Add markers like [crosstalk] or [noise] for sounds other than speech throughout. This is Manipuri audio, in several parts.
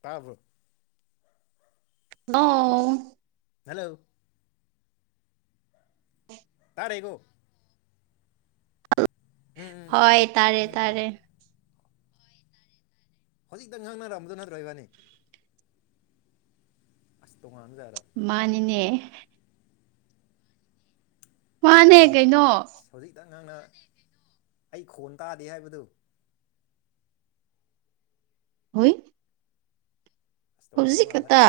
ꯇꯥꯕ꯭ꯔꯣ ꯅꯣ ꯍꯜꯂꯣ ꯇꯥꯔꯦꯀꯣ ꯎꯝ ꯍꯣꯏ ꯎꯝ ꯇꯥꯔꯦ ꯎꯝ ꯍꯣꯏ ꯇꯥꯔꯦ ꯇꯥꯔꯦ ꯇꯥꯔꯦ ꯍꯧꯖꯤꯛꯇ ꯉꯥꯡꯅꯔꯝꯕꯗꯨ ꯅꯠꯇ꯭ꯔꯣ ꯏꯕꯥꯅꯤ ꯑꯁ ꯇꯣꯉꯥꯟꯖꯥꯔꯥ ꯃꯥꯟꯅꯤꯅꯦ ꯃꯥꯅꯦ ꯅꯠꯇꯦꯅꯤ ꯀꯩꯅꯣ ꯑꯁ ꯍꯧꯖꯤꯛꯇꯉꯥꯡꯅ ꯑꯩ ꯈꯣꯟ ꯇꯥꯗꯦ ꯍꯥꯏꯕꯗꯨ ꯍꯣꯏ ꯑꯁ ꯇꯣꯉꯥꯜꯂ ꯍꯧꯖꯤꯛ ꯃꯥꯜꯂꯦ ꯈꯇꯥ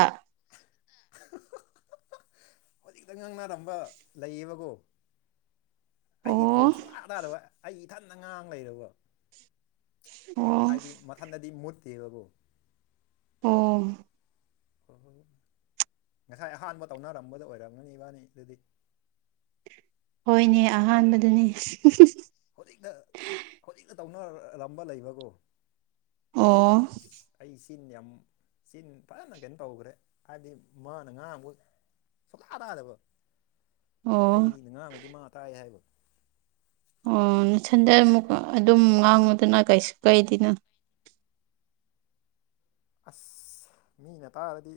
ꯍꯧꯖꯤꯛ ꯈꯛꯇ ꯉꯥꯡꯅꯔꯝꯕ ꯂꯩꯌꯦꯕꯀꯣ ꯑꯩꯒꯤ ꯈꯣꯟ ꯑꯣ ꯁꯨꯡꯂꯥ ꯇꯥꯗꯕ ꯑꯩ ꯏꯊꯟꯗ ꯉꯥꯡ ꯂꯩꯔꯕ ꯑꯣ ꯍꯥꯏꯗꯤ ꯃꯊꯟꯗꯗꯤ ꯃꯨꯠꯇꯦꯕꯕꯨ ꯑꯣ ꯍꯣꯏ ꯍꯣꯏ ꯍꯣꯏ ꯉꯁꯥꯏ ꯑꯍꯥꯟꯕ ꯇꯧꯅꯔꯝꯕꯗꯨ ꯑꯣꯏꯔꯝꯒꯅꯤ ꯏꯕꯥꯅꯤ ꯑꯗꯨꯗꯤ ꯍꯣꯏꯅꯦ ꯑꯍꯥꯟꯕꯗꯨꯅꯤ ꯍꯨꯡ ꯍꯨꯡ ꯍꯧꯖꯤꯛꯇ ꯍꯧꯖꯤꯛꯇ ꯇꯧꯅꯔꯔꯝꯕ ꯂꯩꯕꯀꯣ ꯑꯣ ꯑꯁ ꯑꯩ ꯆꯤꯟ ꯌꯥꯝ ꯆꯤꯟ ꯐꯖꯅ ꯀꯩꯅꯣ ꯇꯧꯒ꯭ꯔꯦ ꯍꯥꯏꯕꯗꯤ ꯃꯥꯅ ꯉꯥꯡꯕꯨ ꯁꯣꯂꯥ ꯇꯥꯗꯕ ꯑꯣ ꯑꯩꯩꯅ ꯉꯥꯡꯕꯗꯤ ꯃꯥ ꯇꯥꯏ ꯍꯥꯏꯕ ꯑꯣ ꯅꯊꯟꯗ ꯑꯃꯨꯛ ꯑꯗꯨꯝ ꯉꯥꯡꯉꯨꯗꯅ ꯀꯩꯁꯨ ꯀꯩꯗꯅꯣ ꯑꯁ ꯃꯤꯅ ꯇꯥꯔꯗꯤ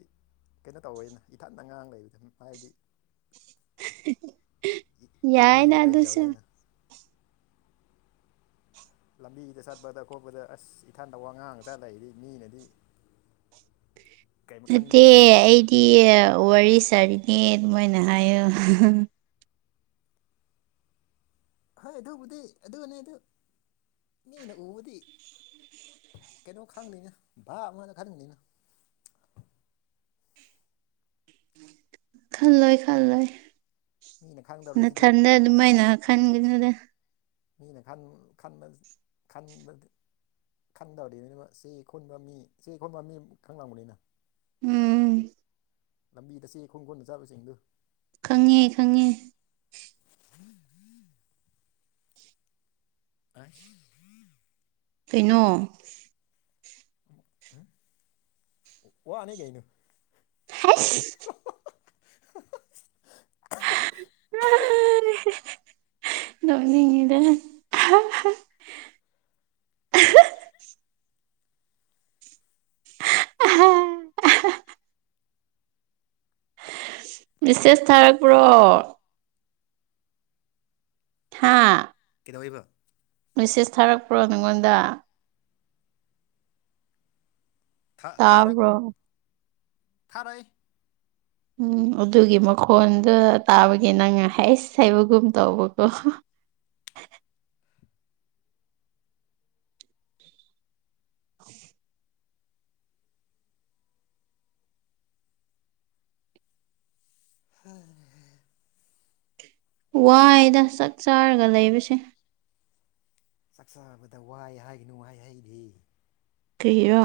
ꯀꯩꯅꯣ ꯇꯧꯕꯩꯅ ꯏꯊꯠꯗ ꯑ ꯉꯥꯡ ꯂꯩꯕꯗ ꯍꯥꯏꯗꯤ ꯃꯤ ꯌꯥꯏꯗ ꯂꯩ ꯑꯗꯨꯁꯨ ꯂꯧꯧꯗꯅ ꯂꯝꯕꯤꯗ ꯆꯠꯄꯗ ꯈꯣꯠꯄꯗ ꯑꯁ ꯏꯊꯥꯟꯗ ꯋꯥ ꯑ ꯉꯥꯡꯆꯥ ꯂꯩꯗꯤ ꯃꯤꯅꯗꯤ ꯀꯩꯝ ꯈꯟꯕꯤꯒꯅꯤꯅꯪꯒ ꯀꯤ ꯋꯥꯔꯤ ꯁꯥꯔꯤꯅꯦ ꯑꯗꯨꯃꯥꯏꯅ ꯍꯥꯏꯌꯨ ꯍꯣꯏ ꯑꯗꯨꯕꯨꯗꯤ ꯑꯗꯨꯅꯦ ꯑꯗꯨ ꯅ ꯑꯩꯅ ꯎꯕꯨꯗꯤ ꯀꯩꯅꯣ ꯈꯪꯗꯦꯅꯦ ꯚꯥ ꯑꯃꯗ ꯈꯪꯗꯤꯅ ꯈꯜꯂꯣꯏ ꯈꯜꯂꯣꯏ ꯃꯤꯅ ꯈꯪꯗꯧꯔꯤꯁꯤꯗꯤ ꯅꯊꯟꯗ ꯑꯗꯨꯃꯥꯏꯅ ꯈꯟꯒꯅꯤꯗ ꯃꯤꯅ ꯈꯟꯕ ꯈꯟꯕ ꯈꯪꯗꯕꯗꯤꯅꯤꯅ ꯆꯦ ꯈꯨꯟꯕ ꯃꯤ ꯆꯦ ꯈꯨꯟꯕ ꯃꯤ ꯈꯪꯂꯝꯕꯅꯤꯅ ꯎꯝ ꯂꯝꯕꯤꯗ ꯆꯦ ꯈꯣꯡꯒꯣꯟꯜꯗ ꯆꯥꯕꯁꯤꯡꯗꯨ ꯈꯪꯉꯦ ꯈꯪꯉꯦ ꯑ ꯀꯩꯅꯣ ꯑꯣꯅꯤ ꯀꯏꯅ ꯍꯁ ꯎ ꯅꯅꯤꯗ ꯑ ꯕꯤꯁꯦꯁ ꯊꯥꯔꯛꯄ꯭ꯔꯣ ꯊꯥ ꯀꯩꯗꯧꯕ ꯃꯦꯁꯦꯁ ꯊꯥꯔꯛꯄ꯭ꯔꯣ ꯅꯪꯉꯣꯟꯗ ꯊꯥꯔꯛ ꯇꯥꯕ꯭ꯔꯣ ꯊꯥꯔꯛ ꯎꯝ ꯑꯗꯨꯒꯤ ꯃꯈꯣꯟꯗ ꯇꯥꯕꯒꯤ ꯅꯪ ꯍꯁ ꯍꯩꯕꯒꯨꯝ ꯇꯧꯕꯀꯣ ꯍ ꯋꯥꯏꯗ ꯆꯥꯛ ꯆꯥꯔꯒ ꯂꯩꯕꯁꯦ ꯆꯥꯛꯆꯥꯕꯗ ꯋꯥꯏ ꯍꯥꯏꯒꯅꯨ ꯋꯥꯏ ꯍꯩꯔꯤ ꯀ꯭ꯔꯤꯌꯣ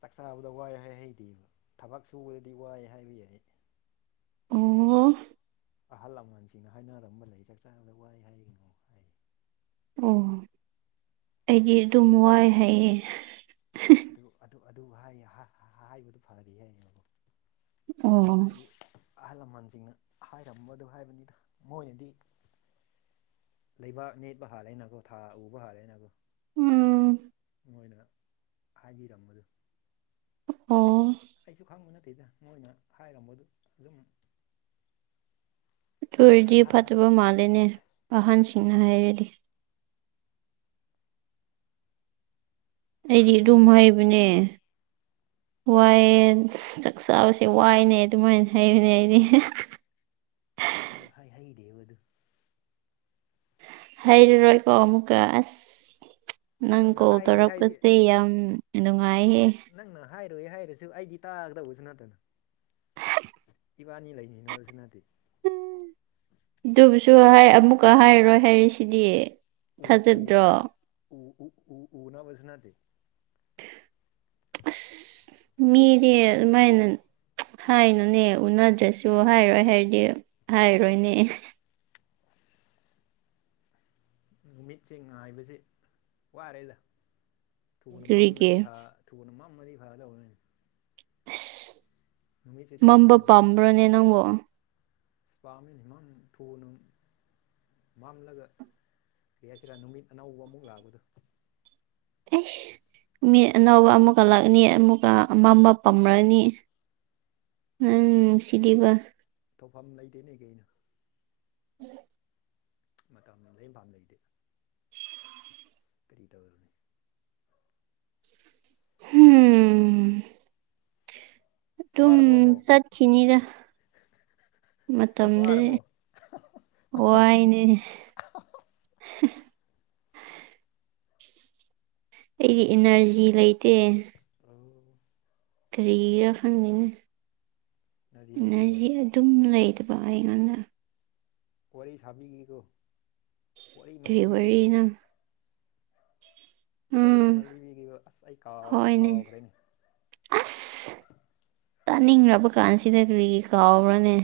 ꯆꯥꯛ ꯆꯆꯥꯕꯗ ꯋꯥꯏ ꯍꯥꯏ ꯍꯩꯇꯦꯕ ꯊꯕꯛ ꯁꯨꯕꯗꯗꯤ ꯋꯥꯏ ꯍꯥꯏꯕ ꯌꯥꯏ ꯑꯣ ꯑꯍꯜ ꯂꯃꯟꯁꯤꯡꯅ ꯍꯥꯏꯅꯔꯝꯕ ꯂꯩ ꯆꯥꯛ ꯆꯥꯕꯗ ꯋꯥꯏ ꯍꯥꯏꯒꯅꯣ ꯍꯥꯏ ꯑꯣ ꯑꯩꯗꯤ ꯑꯗꯨꯝ ꯋꯥꯏ ꯍꯥꯏꯌꯦ ꯑꯗꯨ ꯍꯥꯏ ꯍꯥꯏꯕꯗꯨ ꯐꯗꯤ ꯍꯥꯏꯌꯦꯕꯨ ꯑꯣ ꯍꯥꯏꯗꯤ ꯑꯍꯜ ꯂꯃꯟꯁꯤꯡꯅ ꯍꯥꯏꯔꯝꯕꯗ ꯍꯥꯏꯕꯅꯤꯗ ꯃꯣꯏꯅꯗꯤ ꯂꯩꯕꯥꯛ ꯅꯦꯠꯄ ꯍꯥꯜꯂꯦꯅꯀꯣ ꯊꯥ ꯎꯕ ꯍꯥꯜꯂꯦꯅꯀꯣ ꯎꯝ ꯃꯣꯏꯅ ꯍꯥꯏꯕꯤꯔꯝꯕꯗꯨ ꯑꯩꯁꯦ ꯑꯣ ꯑꯩꯁꯨ ꯈꯪꯕ ꯅꯠꯇꯦꯗ ꯃꯣꯏꯅ ꯍꯥꯏꯔꯝꯕꯗꯨ ꯑꯗꯨꯝ ꯇ ꯍꯥꯏ ꯑꯣꯏꯔꯗꯤ ꯍꯥꯏ ꯐꯠꯇꯕ ꯃꯥꯜꯂꯦꯅꯦ ꯑꯍꯟꯁꯤꯡꯅ ꯍꯥꯏꯔꯗꯤ ꯑꯩꯗꯤ ꯑꯍꯟꯁꯤꯡꯅ ꯑꯗꯨꯝ ꯍꯥꯏꯩꯕꯅꯦ ꯋꯥꯏ ꯆꯥꯛ ꯆꯥꯕꯁꯦ ꯋꯥꯏꯅꯦ ꯑꯗꯨꯃꯥꯏꯅ ꯍꯩꯕꯅꯦ ꯑꯩꯗꯤ ꯑꯁ ꯑꯗꯨ ꯍꯥꯏ ꯍꯩꯔꯦꯕ ꯑꯗꯨ ꯍꯥꯏꯩꯔꯔꯣꯏꯀꯣ ꯑꯃꯨꯀꯥꯁ ꯅꯪ ꯅꯪꯅ ꯀꯣꯜ ꯍꯥꯏꯔꯣꯏ ꯍꯥꯏꯗꯤ ꯇꯧꯔꯛꯄꯁꯦ ꯌꯥꯝ ꯅꯨꯡꯉꯥꯏꯍꯦ ꯅꯪꯅ ꯍꯥꯏꯔꯣꯏ ꯍꯥꯏꯔꯁꯨ ꯑꯩꯗꯤ ꯇꯥꯒꯗꯧꯕꯁꯨ ꯅꯠꯇꯅ ꯏꯕꯥꯅꯤ ꯂꯩꯅꯤ ꯍꯥꯏꯅꯕꯕꯁꯤꯅꯗꯤꯦ ꯑꯗꯨꯕꯨꯁꯨ ꯍꯥꯏ ꯑꯃꯨꯛꯀ ꯍꯥꯏꯔꯔꯣꯏ ꯍꯥꯏꯔꯤꯁꯤꯗꯤ ꯎ ꯎ ꯊꯥꯖꯗ꯭ꯔꯣ ꯎ ꯎ ꯑꯣꯅꯕ ꯁꯅꯥꯗ ꯑꯁ ꯃꯗꯤꯃꯥꯏꯅꯟ ꯍꯥꯏꯅꯨꯅꯦ ꯎꯅꯗ꯭ꯔꯁꯨ ꯍꯥꯏꯔꯣꯏ ꯍꯥꯏꯔꯗꯤ ꯍꯥꯏꯔꯣꯏꯅꯦ ꯑꯁ ꯅꯨꯃꯤꯠꯁꯦ ꯉꯥꯏꯕꯕꯁꯤꯦ ꯋꯥꯔꯦꯗ ꯊꯨꯅ ꯃꯝꯃꯉꯗꯤ ꯀꯔꯤꯒꯤ ꯈꯔ ꯊꯨꯅ ꯃꯥꯡꯅꯗꯤ ꯐꯔꯒꯗꯧꯔꯅꯤ ꯑꯁ ꯅꯨꯃꯤꯠꯁꯦ ꯊꯨ ꯃꯝꯕ ꯊꯨꯅ ꯄꯥꯝꯕ꯭ꯔꯅꯦ ꯅꯪꯕꯨꯣ ꯁ꯭ꯃꯤꯍꯤꯃꯝ ꯊꯨꯅꯨꯨꯝ ꯃꯝꯂꯒ ꯀꯔꯤ ꯍꯥꯏꯁꯤꯔꯥ ꯅꯨꯃꯤꯠ ꯑꯅꯧꯕ ꯑꯃꯨꯛ ꯂꯥꯛꯕꯗꯣ ꯑꯩꯁ ꯃꯤ ꯑꯅꯧꯕ ꯑꯃꯨꯛꯀ ꯂꯥꯛꯅꯤ ꯑꯃꯨꯛꯀ ꯑꯃꯝꯕ ꯄꯝꯔꯅꯤ ꯅꯪ ꯅꯨꯡꯁꯤꯗꯤꯕ ꯇꯧꯐꯝ ꯂꯩꯇꯦ ꯂꯩ ꯀꯩꯅ ꯃꯇꯝ ꯂ ꯄꯥꯝ ꯂꯩꯇꯦ ꯀꯔꯤ ꯇꯧꯔꯨꯅꯤ ꯎꯝ ꯑꯗꯨꯝ ꯋꯥꯔꯕꯣ ꯑꯃꯨꯛ ꯆꯠꯈꯤꯅꯤꯗ ꯎꯝ ꯃꯇꯝꯗꯨ ꯋꯥꯔꯕꯣ ꯋꯥꯏꯅꯦ [unintelligible] ꯑꯩꯒꯤ ꯏꯅꯔꯖꯤ ꯂꯩꯇꯦ ꯑ ꯀꯔꯤꯔꯥ ꯏꯅꯔꯖꯤ ꯈꯪꯗꯦꯅ ꯂꯩꯇꯦꯕ ꯏꯁꯤ ꯑꯗꯨꯝ ꯂꯩꯗꯕ ꯑꯩꯉꯣꯟꯗ ꯋꯥꯔꯤ ꯁꯥꯕꯤꯈꯤꯒꯣ ꯋꯥꯔꯤ ꯀꯔꯤ ꯃꯜꯂꯤꯕꯤꯈꯤꯒꯦ ꯋꯥꯔꯤꯅꯣ ꯋꯥꯔꯤ ꯎꯝ ꯃꯂꯤꯕꯤꯈꯤꯕ ꯑꯁ ꯑꯩ ꯀꯥꯎ ꯍꯣꯏꯅꯦ ꯀꯥꯎꯈ꯭ꯔꯦꯅꯦ ꯑꯁ ꯇꯥꯅꯤꯡꯕ ꯀꯥꯟꯁꯤꯗ ꯀꯔꯤ ꯀꯥꯎꯕ꯭ꯔꯅꯦ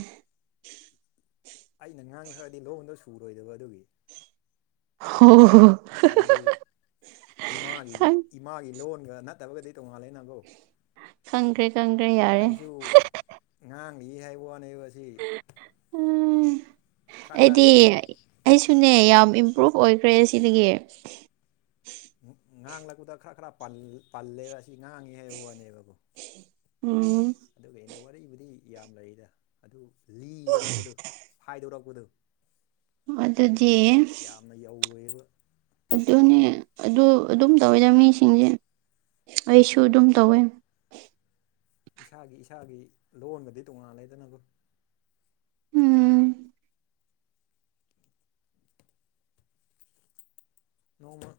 ꯑꯩꯅ ꯉꯥꯡꯈ꯭ꯔꯗꯤ ꯂꯣꯟꯗꯣ ꯁꯨꯔꯣꯏꯗꯕ ꯑꯗꯨꯒꯤ ꯍ ꯍ ꯍꯥꯏꯕꯗꯤ ꯏꯃꯥꯒꯤ ꯈꯪ ꯏꯃꯥꯒꯤ ꯂꯣꯟꯒ ꯅꯠꯇꯕꯒꯗꯤ ꯇꯣꯉꯥꯜꯂꯦ ꯅꯪꯀꯣ ꯁꯪꯒ꯭ꯔꯦ ꯑꯩꯁꯨ ꯉꯥꯡꯂꯤ ꯍꯥꯏꯕ ꯋꯥꯅꯦ ꯑꯁꯤ ꯎꯝ ꯈꯔ ꯑꯩꯗꯤ ꯈꯔꯗꯤ ꯑꯩꯁꯨꯅꯦ ꯌꯥꯝ ꯏꯝꯄ꯭ꯔꯨꯚ ꯑꯣꯏꯈ꯭ꯔꯦ ꯁꯤꯗꯒꯤ ꯉꯥꯡꯂꯛꯄꯗ ꯈꯔ ꯈꯔ ꯄꯜꯂꯦꯕ ꯑꯁꯤ ꯉꯥꯡꯉꯤ ꯍꯥꯏꯕ ꯋꯥꯅꯦꯕꯀꯣ ꯎꯝ ꯑꯗꯨꯒ ꯑꯩꯅ ꯋꯥꯔꯤꯕꯨꯗꯤ ꯌꯥꯝ ꯂꯩꯔꯤꯗ ꯑꯗꯨ ꯂꯤꯗꯣꯔꯛꯄꯗꯨ ꯐꯥꯏꯗꯣꯔꯛꯄꯗꯨ ꯑꯗꯨꯗꯤ ꯌꯥꯝꯅ ꯌꯧꯔꯣꯏꯕ ꯑꯗꯨꯅꯦ ꯑꯗꯨ ꯑꯗꯨꯝ ꯇꯧꯋꯦꯗ ꯃꯤꯁꯤꯡꯁꯦ ꯑꯩꯁꯨ ꯑꯗꯨꯝ ꯇꯧꯋꯦ ꯏꯁꯥꯒꯤ ꯏꯁꯥꯒꯤ ꯂꯣꯟꯒꯗꯤ ꯇꯣꯉꯥꯟꯂꯗꯅꯕꯨ ꯎꯝ ꯅꯣꯡꯃ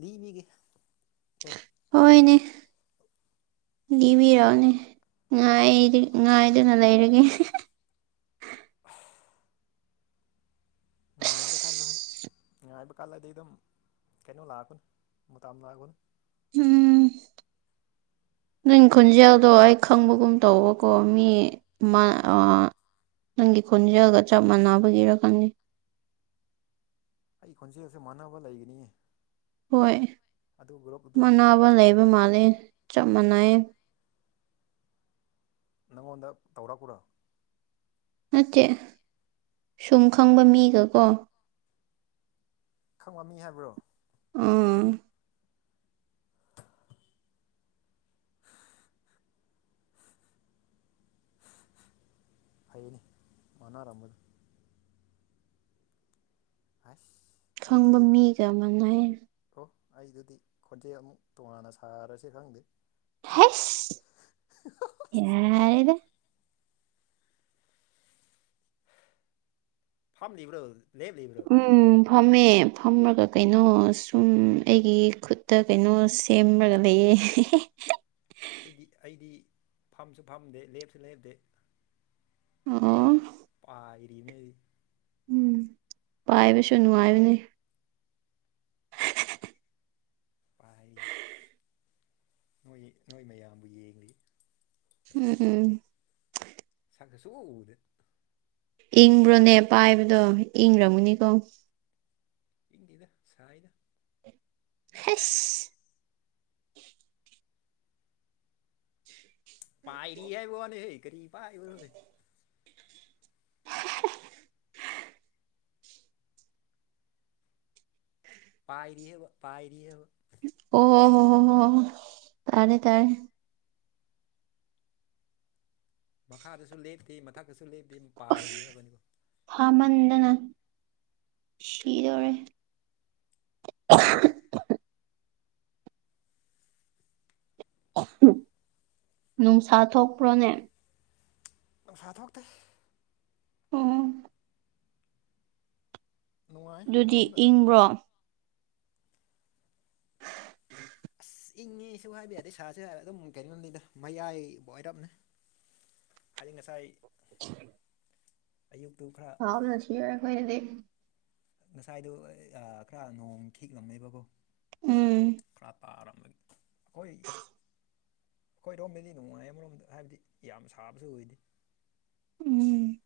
ꯂꯤꯅꯤꯒꯦ ꯀꯣ ꯍꯣꯏ-ꯅꯦ꯫ ꯂꯤꯕꯤꯔꯣꯅꯦ ꯉꯥꯏꯔꯤ ꯉꯥꯏꯗꯨꯅ ꯂꯩꯔꯒꯦ꯫ [inaudible] ꯉꯥꯏꯕꯗ ꯀꯥꯟꯗꯣꯏ ꯑꯁ ꯉꯥꯏꯕ ꯀꯥꯟꯂ ꯑꯗꯤꯩ ꯑꯗꯨꯝ ꯀꯩꯅꯣ ꯂꯥꯛꯑꯒꯅ ꯃꯨꯥꯝ ꯂꯥꯛꯑꯒꯅ ꯎꯝ ꯅꯪ ꯈꯣꯟꯖꯦꯜꯗꯣ ꯑꯩ ꯈꯪꯕꯒꯨꯝ ꯇꯧꯕꯀꯣ ꯃꯤ- ꯃꯥꯅ ꯑ ꯅꯪꯒꯤ ꯈꯣꯟꯖꯦꯜꯒ ꯆꯞ ꯃꯥꯟꯅꯕꯒꯤꫪꯥ ꯈꯪꯗꯦ꯫ ꯑꯩ ꯈꯣꯟꯖꯦꯜꯁꯦ ꯃꯥꯟꯅꯕ ꯂꯩꯒꯅꯤꯌꯦ꯫ ꯍꯣꯏ ꯑꯗꯨ ꯒ꯭ꯔꯨꯞꯇꯨꯗ ꯃꯅꯥꯕ ꯂꯩꯕ ꯃꯥꯂꯦ ꯆꯞ ꯃꯥꯟꯅꯩ ꯅꯪꯉꯣꯟꯗ ꯇꯧꯔꯛꯎꫪ? ꯅꯠꯇꯦ ꯁꯨꯝ ꯈꯪꯕ ꯃꯤꯒꯀꯣ ꯈꯪꯉꯝꯃꯤ ꯍꯥꯏꯕ꯭ꯔꯣ? ꯎꯝ ꯐꯩꯌꯦꯅꯦ ꯃꯥꯟꯅꯔꯝꯃꯗꯤ꯫ ꯍꯥꯁ ꯈꯪꯕ ꯃꯤꯒ ꯑꯃꯅ ꯑꯣ ꯑꯩꯗꯨꯗꯤ ꯈꯣꯟꯖꯦꯜ ꯑꯃꯨꯛ ꯇꯣꯉꯥꯟꯅ ꯁꯥꯔꯁꯦ ꯈꯪꯗꯦ ꯍꯁ ꯌꯥꯔꯗ ꯐꯝꯂꯤꯕ꯭ꯔꯣ ꯂꯦꯞꯂꯤꯕ꯭ꯔꯣ? ꯎꯝ ꯐꯝꯃꯦ ꯐꯝꫪꯒ ꯀꯩꯅꯣ ꯁꯨꯝ ꯑꯩꯒꯤ ꯈꯨꯠꯇ ꯀꯩꯅꯣ ꯁꯦꯝꫪꯒ ꯂꯩꯌꯦ ꯍꯦꯍꯦ ꯑꯩꯗꯤ ꯑꯩꯗꯤ ꯐꯝꯁꯨ ꯐꯝꯗꯦ ꯂꯦꯞꯁꯨ ꯂꯦꯞꯇꯦ ꯑꯣ ꯑꯥ ꯏꯔꯤꯅꯦ ꯎꯝ ꯄꯥꯏꯕꯁꯨ ꯅꯨꯡꯉꯥꯏꯕꯅꯤ ꯄꯔꯤ ꯅꯣꯏ-ꯅꯣꯏ ꯃꯌꯥꯝꯕꯨ ꯌꯦꯡꯂꯤ꯫ ꯎꯝ-ꯎꯝ꯫ ꯁꯛꯅ ꯁꯨꯛꯎ ꯎꯗꯦ꯫ ꯏꯪꯕ꯭ꯔꯣꯅꯦ ꯄꯥꯏꯕꯗꯣ ꯏꯪꫪꯝꯒꯅꯤꯀꯣ? ꯏꯪꯗꯦꯗ ꯁꯥꯏꯗ꯫ ꯍ ꯄꯥꯏꯔꯤ ꯍꯥꯏꯕꯋꯥꯅꯦꯍꯦ ꯀꯔꯤ ꯄꯥꯏꯕꯔꯣꯅꯦ ꯄꯥꯏꯔꯤ ꯍꯥꯏꯕ ꯄꯥꯏꯔꯤ ꯍꯥꯏꯕ ꯑꯣ-ꯍꯣ-ꯍꯣ-ꯍꯣ-ꯍꯣ ꯇꯥꯔꯦ-ꯇꯥꯔꯦ꯫ ꯃꯈꯥꯗꯁꯨ ꯂꯦꯞꯇꯦ ꯃꯊꯛꯇꯁꯨ ꯂꯦꯞꯇꯦ ꯄꯥꯏꯔꯤ ꯍꯥꯏꯕꯅꯤꯀꯣ ꯐꯥꯃꯟꯗꯅ ꯁꯤꯗꯣꯔꯦ ꯅꯨꯡꯁꯥ ꯊꯣꯛꯄ꯭ꯔꯣꯅꯦ? ꯑꯁꯥ ꯊꯣꯛꯇꯦ ꯎꯝ ꯅꯨꯡꯉꯥꯏ ꯗꯨꯗꯤ ꯑꯃꯔꯣꯝꯗ ꯏꯪꯕ꯭ꯔꯣ? ꯑꯁ ꯏꯪꯉꯤꯁꯨ ꯍꯥꯏꯕ ꯌꯥꯗꯩ ꯁꯥꯔꯁꯨ ꯍꯥꯏ ꯑꯗꯨꯝ ꯀꯩꯅꯣꯝꯅꯤꯗ ꯃꯌꯥꯏꯕꯨ ꯑꯣꯏꯔꯞꯅꯦ ꯍꯥꯏꯗꯤ ꯉꯁꯥꯏ- ꯎ ꯑꯌꯨꯛꯇꯨ ꯈꯔꯥ ꯍꯥꯎ ꯉ ꯁꯤ ꯑꯩꯣꯏꯗꯤ ꯉꯁꯥꯏꯗꯨꯣ ꯈꯔ꯭ ꯅꯣꯡ ꯈꯤꯛꯂꯝꯃꯦꯕꯀꯣ꯫ ꯎꯝ ꯈꯔ ꯇꯥꯔꯝꯃꯩ ꯍꯣꯏ ꯈꯣꯏꯔꯣꯝꯃꯤꯗꯤ ꯅꯨꯡꯉꯥꯏꯌꯦ ꯑꯃꯔꯣꯝꯗ ꯍꯥꯏꯕꯗꯤ ꯌꯥꯝ ꯁꯥꯕꯁꯨ ꯑꯣꯏꯗꯦ꯫ ꯎꯝ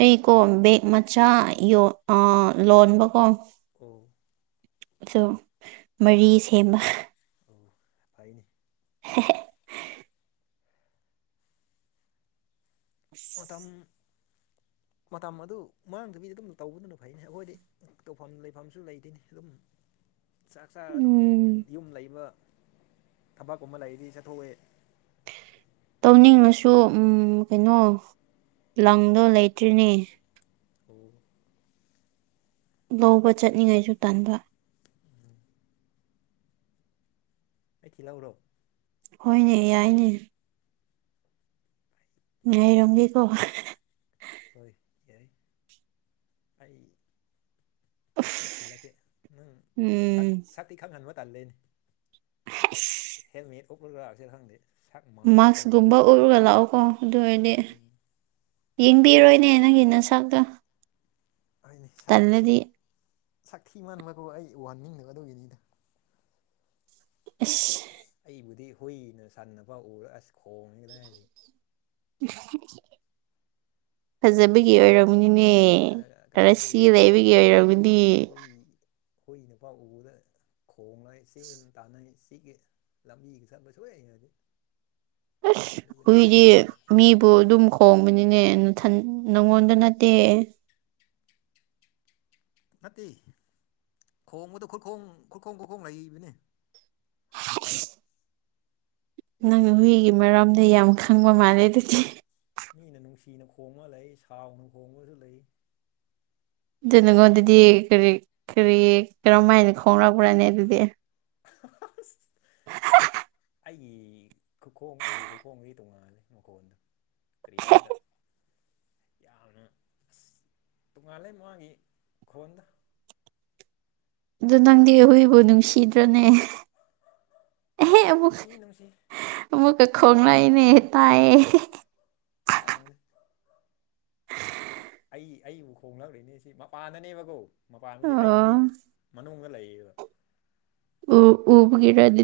ꯑꯩꯀꯣ ꯕꯦꯛ ꯃꯆꯥ ꯌ ꯂꯣꯟꯕꯀꯣ ꯑꯣ ꯑ ꯃꯔꯤ ꯁꯦꯝꯕ ꯑꯣ ꯐꯥꯏꯅꯤ ꯍꯦꯍꯦ ꯃꯇꯝ ꯃꯇꯝ ꯑꯗꯨ ꯃꯥꯡꯗꯕꯤ ꯑꯗꯨꯝ ꯇꯧꯕꯗꯨꯅ ꯐꯩꯅꯤ ꯑꯩꯈꯣꯏꯗꯤ ꯇꯧꯐꯝ ꯂꯩꯐꯝꯁꯨ ꯂꯩꯇꯣꯏꯅꯤ ꯑꯗꯨꯝ ꯆꯥꯛ ꯆꯥ ꯑꯗꯨꯝ ꯎꯝ ꯌꯨꯝ ꯂꯩꯕ ꯊꯕꯛꯀꯨꯝꯕ ꯂꯩꯔꯗꯤ ꯆꯠꯊꯣꯛꯑꯦ ꯇꯧꯅꯤꯡꯉꯁꯨ ꯀꯩꯅꯣ ꯂꯪꯗꯣ ꯂꯩꯇ꯭ꯔꯤꯅꯦ ꯀꯩꯒꯤ ꯂꯧꯕ ꯆꯠꯅꯤꯡꯉꯥꯏꯁꯨ ꯇꯟꯕ ꯑꯩ ꯊꯤꯜꯂꯧꯎꯔꯣ ꯍꯣꯏꯅꯦ ꯌꯥꯏꯅꯦ ꯉꯥꯏꯔꯝꯒꯦꯀꯣ ꯍꯣꯏ ꯌꯥꯏ ꯑꯩꯥ ꯑꯩ ꯊꯤꯜꯂꯀꯦ ꯅꯪ ꯎꯝ ꯁꯛꯇꯤ ꯈꯪꯍꯟꯕ ꯇꯜꯂꯦꯅꯦ ꯍꯁ ꯍꯦꯜꯃꯦꯠ ꯑꯣꯄꯒ꯭ꯔꯥꯁꯦꯔ ꯈꯪꯗꯦ ꯁꯛ ꯃꯥꯛꯁ ꯎꯞꯂꯒ ꯃꯥꯛꯁꯒꯨꯝꯕ ꯎꯞꯔꯒ ꯂꯥꯛꯑꯣꯀꯣ ꯑꯗꯨꯑꯣꯏꯗꯤ ꯎꯝ ꯌꯦꯡꯕꯤꯔꯣꯏꯅꯦ ꯅꯪꯒꯤ ꯅꯁꯥꯛꯇꯣ ꯍꯥꯏꯅꯤ ꯁꯛꯁꯤ ꯁꯛ ꯊꯤ ꯃꯟꯕꯒꯣ ꯑꯩ ꯎꯍꯟꯅꯤꯡꯗꯒꯗꯧꯒꯤꯅꯤꯗ ꯑꯁ ꯑꯩꯕꯨꯗꯤ ꯍꯨꯏꯅ ꯁꯥꯟ ꯄ ꯎꯔ ꯑꯁ ꯈꯣꯡꯉꯦ ꯀꯗꯥꯏ ꯍꯥꯏꯗꯤ ꯐꯖꯕꯤꯒꯤ ꯑꯣꯏꫪꯞ ꯅꯤꯅꯦ ꯍꯦꯔꯥ ꯑꯁꯤ ꯂꯩꯕꯒꯤ ꯑꯣꯏꯔꯕꯗꯤ ꯏ ꯍꯨꯏꯅꯐꯥꯎ ꯎꯕꯗ ꯈꯣꯡꯂꯩꯏ ꯆꯦꯟ ꯇꯥꯟꯅꯩ ꯆꯤꯛꯏ ꯂꯝꯕꯤꯒ ꯆꯠꯄ ꯁꯨꯛꯍꯩ ꯍꯩꯅꯗꯦ ꯑꯁ ꯍꯨꯏꯗꯤ ꯃꯄꯥꯟ ꯃꯤꯕꯨ ꯑꯗꯨꯝ ꯈꯣꯡꯕꯅꯤꯅꯦꯊ ꯅꯪꯉꯣꯟꯗ ꯅꯠꯇꯦ ꯅꯠꯇꯦ ꯈꯣꯡꯕꯗ ꯈꯨꯔꯈꯣꯡ ꯈꯨꯔꯈꯣꯡ ꯈꯨꯔꯈꯣꯡ ꯂꯩꯕꯅꯦ ꯅꯪꯅ ꯃꯤꯕꯨ ꯃꯤꯒꯤ ꯃꯔꯝꯗ ꯌꯥꯝ ꯈꯪꯕ ꯃꯥꯜꯂꯦ ꯑꯗꯨꯗꯤ ꯃꯤꯅ ꯅꯨꯡꯁꯤꯅ ꯈꯣꯡꯉ ꯂꯩ ꯁꯥꯎꯅ ꯈꯣꯡꯉꯁꯨ ꯂꯩ ꯑꯗꯨ ꯅꯪꯉꯣꯟꯗꯗꯤ ꯀꯔꯤ ꯀꯔꯤ ꯀꯔꯝꯃꯥꯏꯅ ꯈꯣꯡꫪꯛꯄ꯭ꯔꯥꯅꯤ ꯑꯗꯨꯗꯤ ꯍ-ꯍ-ꯍꯥꯁ ꯑ ꯑꯩꯒꯤ ꯈꯨꯈꯣꯡ ꯑꯩꯕꯨ ꯈꯨꯈꯣꯡꯗꯤ ꯇꯣꯡꯉꯥꯜꯂꯦ ꯃꯈꯣꯟꯜꯗ ꯀ꯭ꯔꯤꯍꯥꯏꯁꯤꯔ ꯌꯥꯝꯅ ꯑꯁ ꯇꯣꯉꯥꯜꯂꯦ ꯃꯥꯒꯤ ꯈꯣꯟꯗ ꯑꯗꯨꯗ ꯅꯪꯗꯤ ꯑꯩꯈꯣꯏ ꯍꯈꯣꯏꯕꯨ ꯅꯨꯡꯁꯤꯗ꯭ꯔꯅꯦ ꯑꯦꯍꯦ ꯑꯃꯨꯛ ꯅꯨꯡꯁꯤ ꯅꯨꯡꯁꯤ ꯑꯃꯨꯛꯀ ꯈꯣꯡꯂꯛꯑꯦꯅꯦ ꯇꯥꯏꯌꯦ ꯄꯥꯡ ꯑꯩ ꯑꯩ ꯑꯩꯕꯨ ꯈꯣꯡꯂꯛꯂꯤꯅꯦꯁꯤ ꯃꯄꯥꯟꯗꯅꯦꯕꯀꯣ ꯃꯄꯥꯟꯕꯨꯗꯤ ꯑꯣ ꯑꯩꯕꯨꯗꯤ ꯃꯅꯨꯡꯗ ꯂꯩꯌꯦꯕ ꯎ ꯎꯕꯒꯤꯔ ꯑꯗꯨ